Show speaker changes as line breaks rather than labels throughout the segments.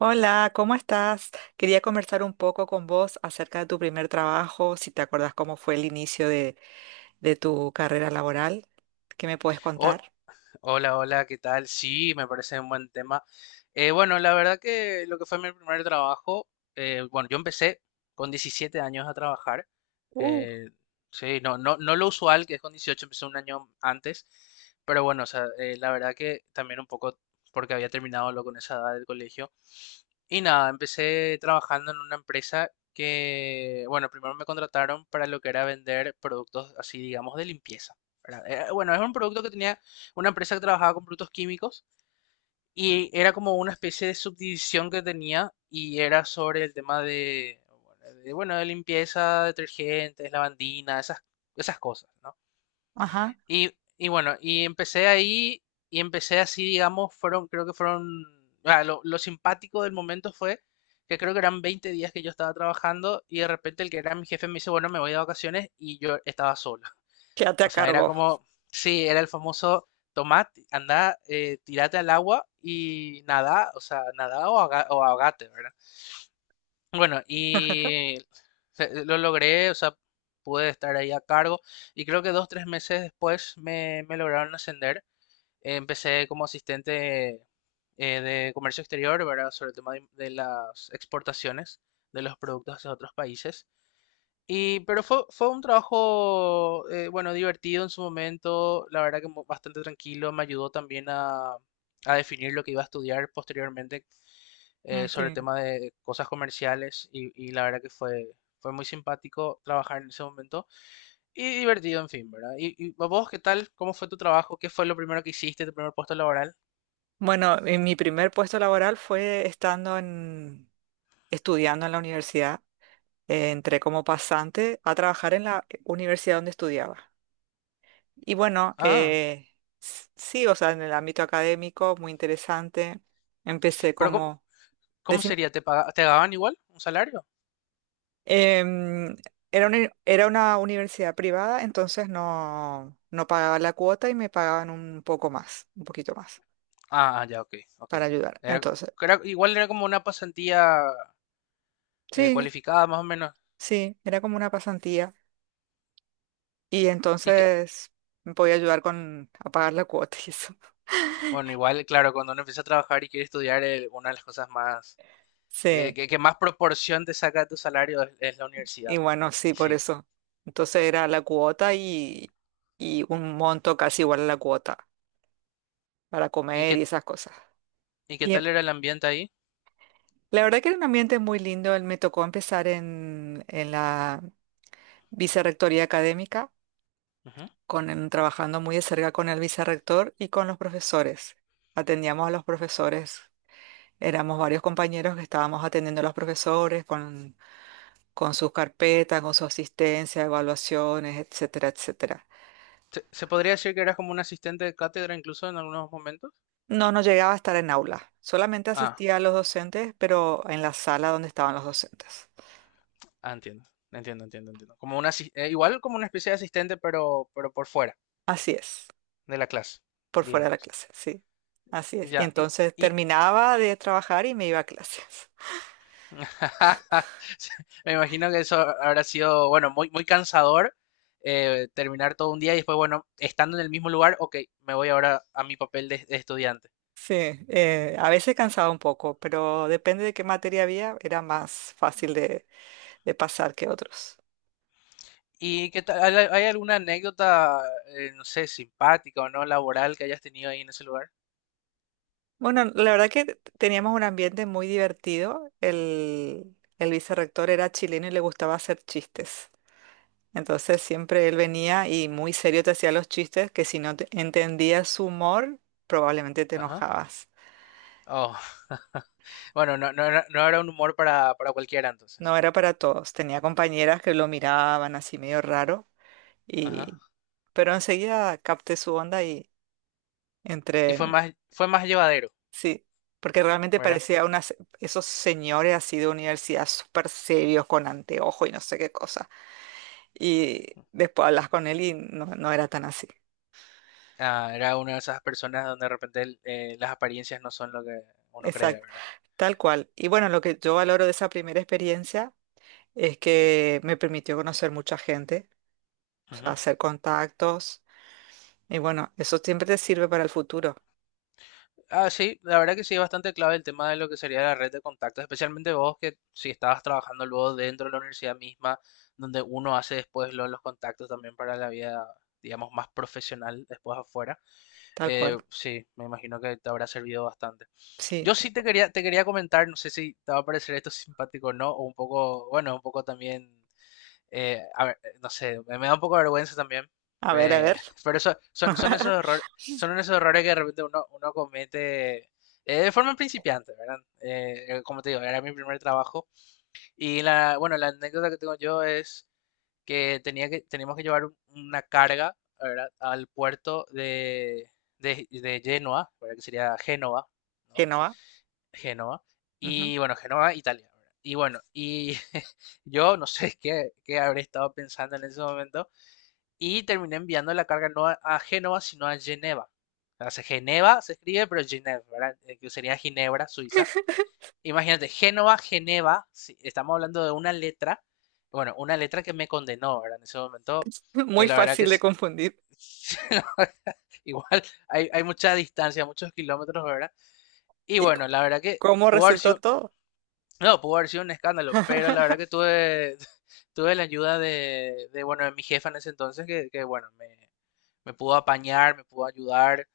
Hola, ¿cómo estás? Quería conversar un poco con vos acerca de tu primer trabajo, si te acuerdas cómo fue el inicio de tu carrera laboral. ¿Qué me puedes
Ho-
contar?
hola, hola, ¿qué tal? Sí, me parece un buen tema. Bueno, la verdad que lo que fue mi primer trabajo, bueno, yo empecé con 17 años a trabajar.
Uh,
eh, sí, no lo usual, que es con 18, empecé un año antes. Pero bueno, o sea, la verdad que también un poco porque había terminado lo con esa edad del colegio. Y nada, empecé trabajando en una empresa que, bueno, primero me contrataron para lo que era vender productos así, digamos, de limpieza, ¿verdad? Bueno, es un producto que tenía una empresa que trabajaba con productos químicos y era como una especie de subdivisión que tenía y era sobre el tema de, bueno, de, bueno, de limpieza, detergentes, lavandina, esas cosas, ¿no?
ajá,
Y, y bueno, y empecé ahí y empecé así, digamos, fueron, creo que fueron, ah, lo simpático del momento fue que creo que eran 20 días que yo estaba trabajando y de repente el que era mi jefe me dice, bueno, me voy de vacaciones y yo estaba solo.
quédate a
O sea, era
cargo.
como, sí, era el famoso, tomá, andá, tirate al agua y nada, o sea, nada o, o ahogate, ¿verdad? Bueno, y lo logré, o sea, pude estar ahí a cargo y creo que dos, tres meses después me lograron ascender. Empecé como asistente de comercio exterior, ¿verdad? Sobre el tema de las exportaciones de los productos hacia otros países. Y, pero fue, fue un trabajo, bueno, divertido en su momento, la verdad que bastante tranquilo, me ayudó también a definir lo que iba a estudiar posteriormente
Ah, qué
sobre el
bien.
tema de cosas comerciales y la verdad que fue, fue muy simpático trabajar en ese momento y divertido, en fin, ¿verdad? Y vos, ¿qué tal? ¿Cómo fue tu trabajo? ¿Qué fue lo primero que hiciste, tu primer puesto laboral?
Bueno, mi primer puesto laboral fue estando en, estudiando en la universidad. Entré como pasante a trabajar en la universidad donde estudiaba. Y bueno,
Ah,
sí, o sea, en el ámbito académico, muy interesante. Empecé
pero ¿cómo,
como...
cómo sería? ¿Te pagaban igual un salario?
Em, era una universidad privada, entonces no, no pagaba la cuota y me pagaban un poco más, un poquito más
Ah, ah, ya, ok, ok.
para ayudar.
Era,
Entonces,
Igual era como una pasantía
sí,
cualificada, más o menos.
sí, era como una pasantía y
Y que,
entonces me podía ayudar con a pagar la cuota y eso.
bueno, igual, claro, cuando uno empieza a trabajar y quiere estudiar, una de las cosas más,
Sí,
que más proporción te saca de tu salario es la
y
universidad.
bueno,
Y
sí, por
sí.
eso. Entonces era la cuota y un monto casi igual a la cuota para
¿Y
comer y
qué,
esas cosas.
y qué
Y
tal era el ambiente ahí?
la verdad que era un ambiente muy lindo. Me tocó empezar en la Vicerrectoría académica,
Ujú.
con el- trabajando muy de cerca con el vicerrector y con los profesores. Atendíamos a los profesores. Éramos varios compañeros que estábamos atendiendo a los profesores con sus carpetas, con su asistencia, evaluaciones, etcétera, etcétera.
¿Se, se podría decir que eras como un asistente de cátedra incluso en algunos momentos?
No, no llegaba a estar en aula. Solamente
Ah,
asistía a los docentes, pero en la sala donde estaban los docentes.
ah, entiendo, entiendo. Como una, igual como una especie de asistente, pero por fuera
Así es,
de la clase,
por fuera de la
digamos.
clase, sí. Así es. Y
Ya,
entonces
y
terminaba de trabajar y me iba a clases.
Sí, me imagino que eso habrá sido, bueno, muy, muy cansador terminar todo un día y después, bueno, estando en el mismo lugar, ok, me voy ahora a mi papel de estudiante.
Sí, a veces cansaba un poco, pero depende de qué materia había, era más fácil de pasar que otros.
¿Y qué tal? ¿Hay hay alguna anécdota, no sé, simpática o no laboral que hayas tenido ahí en ese lugar?
Bueno, la verdad que teníamos un ambiente muy divertido. El vicerrector era chileno y le gustaba hacer chistes. Entonces siempre él venía y muy serio te hacía los chistes que si no entendías su humor, probablemente te
Ajá.
enojabas.
Oh. Bueno, no, no era, no era un humor para cualquiera entonces.
No era para todos. Tenía compañeras que lo miraban así medio raro
Ajá.
y... Pero enseguida capté su onda y
Y
entré.
fue más llevadero,
Sí, porque realmente
¿verdad?
parecía unas, esos señores así de universidad súper serios, con anteojo y no sé qué cosa. Y después hablas con él y no, no era tan así.
Ah, era una de esas personas donde de repente las apariencias no son lo que uno cree,
Exacto,
¿verdad?
tal cual. Y bueno, lo que yo valoro de esa primera experiencia es que me permitió conocer mucha gente, o sea, hacer contactos. Y bueno, eso siempre te sirve para el futuro,
Ah, sí, la verdad que sí es bastante clave el tema de lo que sería la red de contactos, especialmente vos que si estabas trabajando luego dentro de la universidad misma, donde uno hace después los contactos también para la vida, digamos, más profesional después afuera.
tal cual.
Sí, me imagino que te habrá servido bastante.
Sí,
Yo sí te quería comentar, no sé si te va a parecer esto simpático o no, o un poco, bueno, un poco también a ver, no sé, me da un poco de vergüenza también.
a ver, a
eh,
ver.
pero eso, son, son esos errores que de repente uno, uno comete de forma principiante, ¿verdad? Como te digo, era mi primer trabajo. Y la, bueno, la anécdota que tengo yo es que tenía que, teníamos que llevar una carga, ¿verdad? Al puerto de, de Génova, ¿verdad? Que sería Génova, ¿no?
Que no va.
Génova.
Ujú.
Y bueno, Génova, Italia. Y bueno, y yo no sé qué, qué habré estado pensando en ese momento. Y terminé enviando la carga no a, a Génova, sino a Geneva. O sea, Geneva se escribe, pero Geneva, ¿verdad? Que sería Ginebra, Suiza. Imagínate, Génova, Geneva, sí, estamos hablando de una letra, bueno, una letra que me condenó, ¿verdad? En ese momento, que
Muy
la verdad que
fácil de confundir.
la verdad, igual hay, hay mucha distancia, muchos kilómetros, ¿verdad? Y
¿Y
bueno, la verdad que
cómo
pudo haber
resultó
sido
todo?
no, pudo haber sido un escándalo, pero la verdad que tuve, tuve la ayuda de, bueno, de mi jefa en ese entonces, que, bueno, me pudo apañar, me pudo ayudar,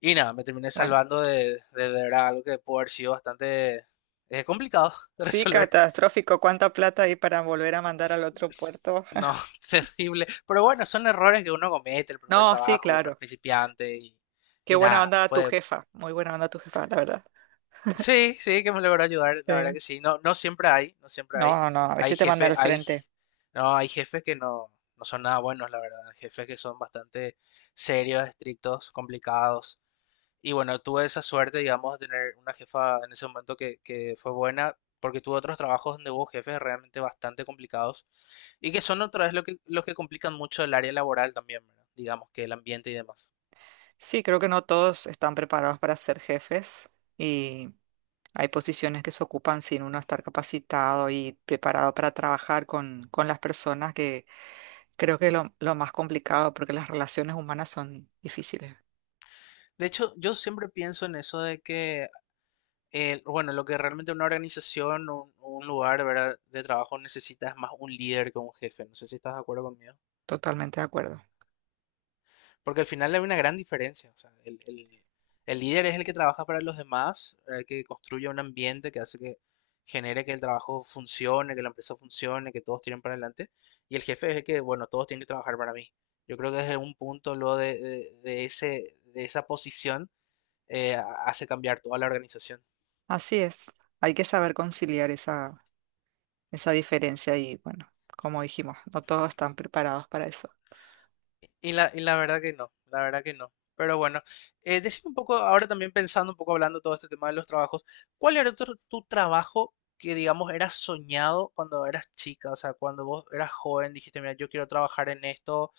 y nada, me terminé
Bueno,
salvando de verdad algo que pudo haber sido bastante complicado de
sí,
resolver.
catastrófico. ¿Cuánta plata hay para volver a mandar al otro puerto?
No, terrible. Pero bueno, son errores que uno comete el primer
No, sí,
trabajo, uno es
claro.
principiante
Qué
y
buena
nada,
onda tu
puede,
jefa. Muy buena onda tu jefa, la verdad.
Sí, sí, que me logró ayudar, la verdad
Eh,
que sí. No siempre hay, no siempre hay.
No, no, a
Hay
veces te manda
jefes,
al
hay,
frente.
no, hay jefes que no, no son nada buenos, la verdad. Jefes que son bastante serios, estrictos, complicados. Y bueno, tuve esa suerte, digamos, de tener una jefa en ese momento que fue buena, porque tuve otros trabajos donde hubo jefes realmente bastante complicados y que son otra vez lo que, los que complican mucho el área laboral también, ¿verdad? Digamos que el ambiente y demás.
Sí, creo que no todos están preparados para ser jefes y hay posiciones que se ocupan sin uno estar capacitado y preparado para trabajar con las personas, que creo que es lo más complicado porque las relaciones humanas son difíciles.
De hecho, yo siempre pienso en eso de que bueno, lo que realmente una organización o un lugar, ¿verdad? De trabajo necesita es más un líder que un jefe. No sé si estás de acuerdo conmigo.
Totalmente de acuerdo.
Porque al final hay una gran diferencia. O sea, el, el líder es el que trabaja para los demás, el que construye un ambiente que hace que genere que el trabajo funcione, que la empresa funcione, que todos tiren para adelante. Y el jefe es el que, bueno, todos tienen que trabajar para mí. Yo creo que desde un punto lo de, de ese, de esa posición eh, hace cambiar toda la organización.
Así es, hay que saber conciliar esa, esa diferencia y bueno, como dijimos, no todos están preparados para eso.
Y la verdad que no, la verdad que no. Pero bueno, decime un poco, ahora también pensando un poco, hablando todo este tema de los trabajos, ¿cuál era tu, tu trabajo que, digamos, era soñado cuando eras chica? O sea, cuando vos eras joven, dijiste, mira, yo quiero trabajar en esto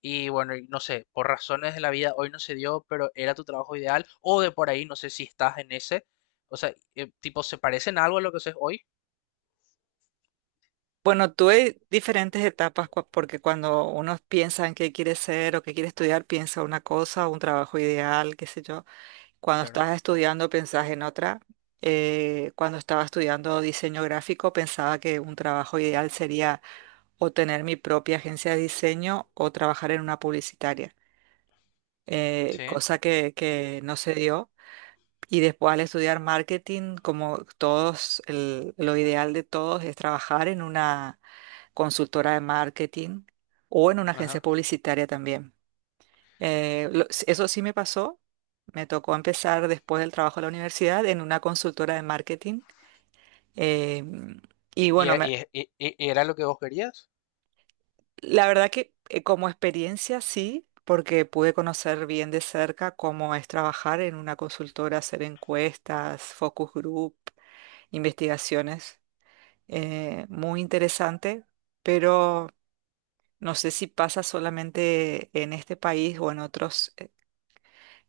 y bueno, y no sé, por razones de la vida hoy no se dio, pero era tu trabajo ideal o de por ahí, no sé si estás en ese. O sea, tipo, ¿se parecen algo a lo que haces hoy?
Bueno, tuve diferentes etapas porque cuando uno piensa en qué quiere ser o qué quiere estudiar, piensa una cosa, un trabajo ideal, qué sé yo. Cuando
Claro.
estás estudiando, pensás en otra. Cuando estaba estudiando diseño gráfico, pensaba que un trabajo ideal sería o tener mi propia agencia de diseño o trabajar en una publicitaria,
Sí,
cosa que no se dio. Y después al estudiar marketing, como todos, lo ideal de todos es trabajar en una consultora de marketing o en una agencia
ajá.
publicitaria también. Eso sí me pasó. Me tocó empezar después del trabajo de la universidad en una consultora de marketing. Eh,
¿Y,
y bueno,
era lo que vos querías?
la verdad que como experiencia sí, porque pude conocer bien de cerca cómo es trabajar en una consultora, hacer encuestas, focus group, investigaciones. Muy interesante, pero no sé si pasa solamente en este país o en otros. eh,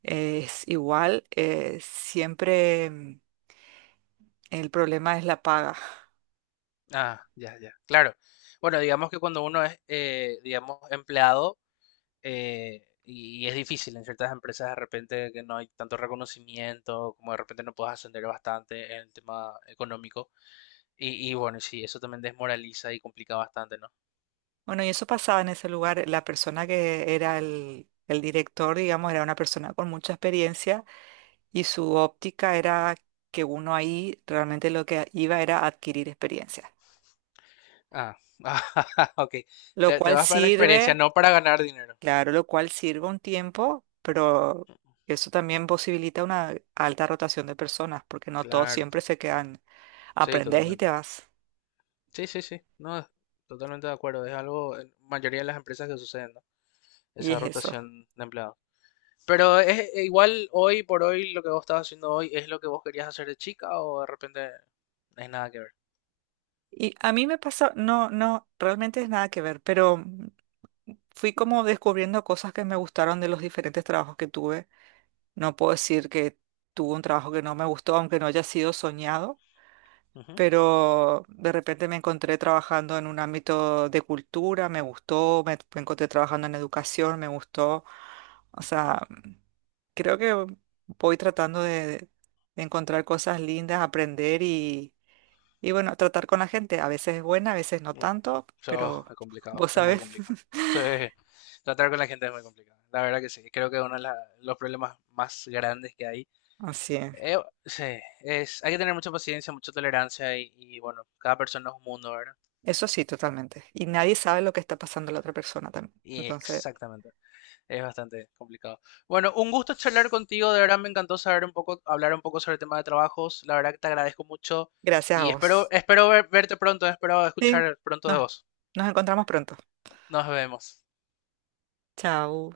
eh, Es igual, el problema es la paga.
Ah, ya, ya, claro. Bueno, digamos que cuando uno es, digamos, empleado, y es difícil en ciertas empresas de repente que no hay tanto reconocimiento, como de repente no puedes ascender bastante en el tema económico. Y bueno, sí, eso también desmoraliza y complica bastante, ¿no?
Bueno, y eso pasaba en ese lugar. La persona que era el director, digamos, era una persona con mucha experiencia y su óptica era que uno ahí realmente lo que iba era adquirir experiencia,
Ah, ah, ok.
lo
Te
cual
vas para la experiencia,
sirve.
no para ganar dinero.
Claro, lo cual sirve un tiempo, pero eso también posibilita una alta rotación de personas, porque no todos
Claro,
siempre se quedan.
sí,
Aprendes y
totalmente.
te vas.
Sí, sí, sí, no, totalmente de acuerdo. Es algo en mayoría de las empresas que suceden, ¿no?
Y
Esa
es eso.
rotación de empleados. Pero es igual hoy por hoy lo que vos estás haciendo hoy es lo que vos querías hacer de chica o de repente no es nada que ver.
Y a mí me pasó, no, no, realmente es nada que ver, pero fui como descubriendo cosas que me gustaron de los diferentes trabajos que tuve. No puedo decir que tuve un trabajo que no me gustó, aunque no haya sido soñado,
Ujú.
pero de repente me encontré trabajando en un ámbito de cultura, me gustó, me encontré trabajando en educación, me gustó. O sea, creo que voy tratando de encontrar cosas lindas, aprender y bueno, tratar con la gente. A veces es buena, a veces no
Uh,
tanto,
Eso
pero
es complicado,
vos
es muy
sabés.
complicado. Sí, tratar con la gente es muy complicado. La verdad que sí, creo que uno de los problemas más grandes que hay.
Así es.
eh, sí, es, hay que tener mucha paciencia, mucha tolerancia y bueno, cada persona es un mundo, ¿verdad?
Eso sí, totalmente. Y nadie sabe lo que está pasando la otra persona también.
Y
Entonces,
exactamente. Es bastante complicado. Bueno, un gusto charlar contigo. De verdad me encantó saber un poco, hablar un poco sobre el tema de trabajos. La verdad que te agradezco mucho
gracias a
y espero,
vos.
espero verte pronto, espero
Sí,
escuchar pronto de
nos,
vos.
nos encontramos pronto.
Nos vemos.
Chao.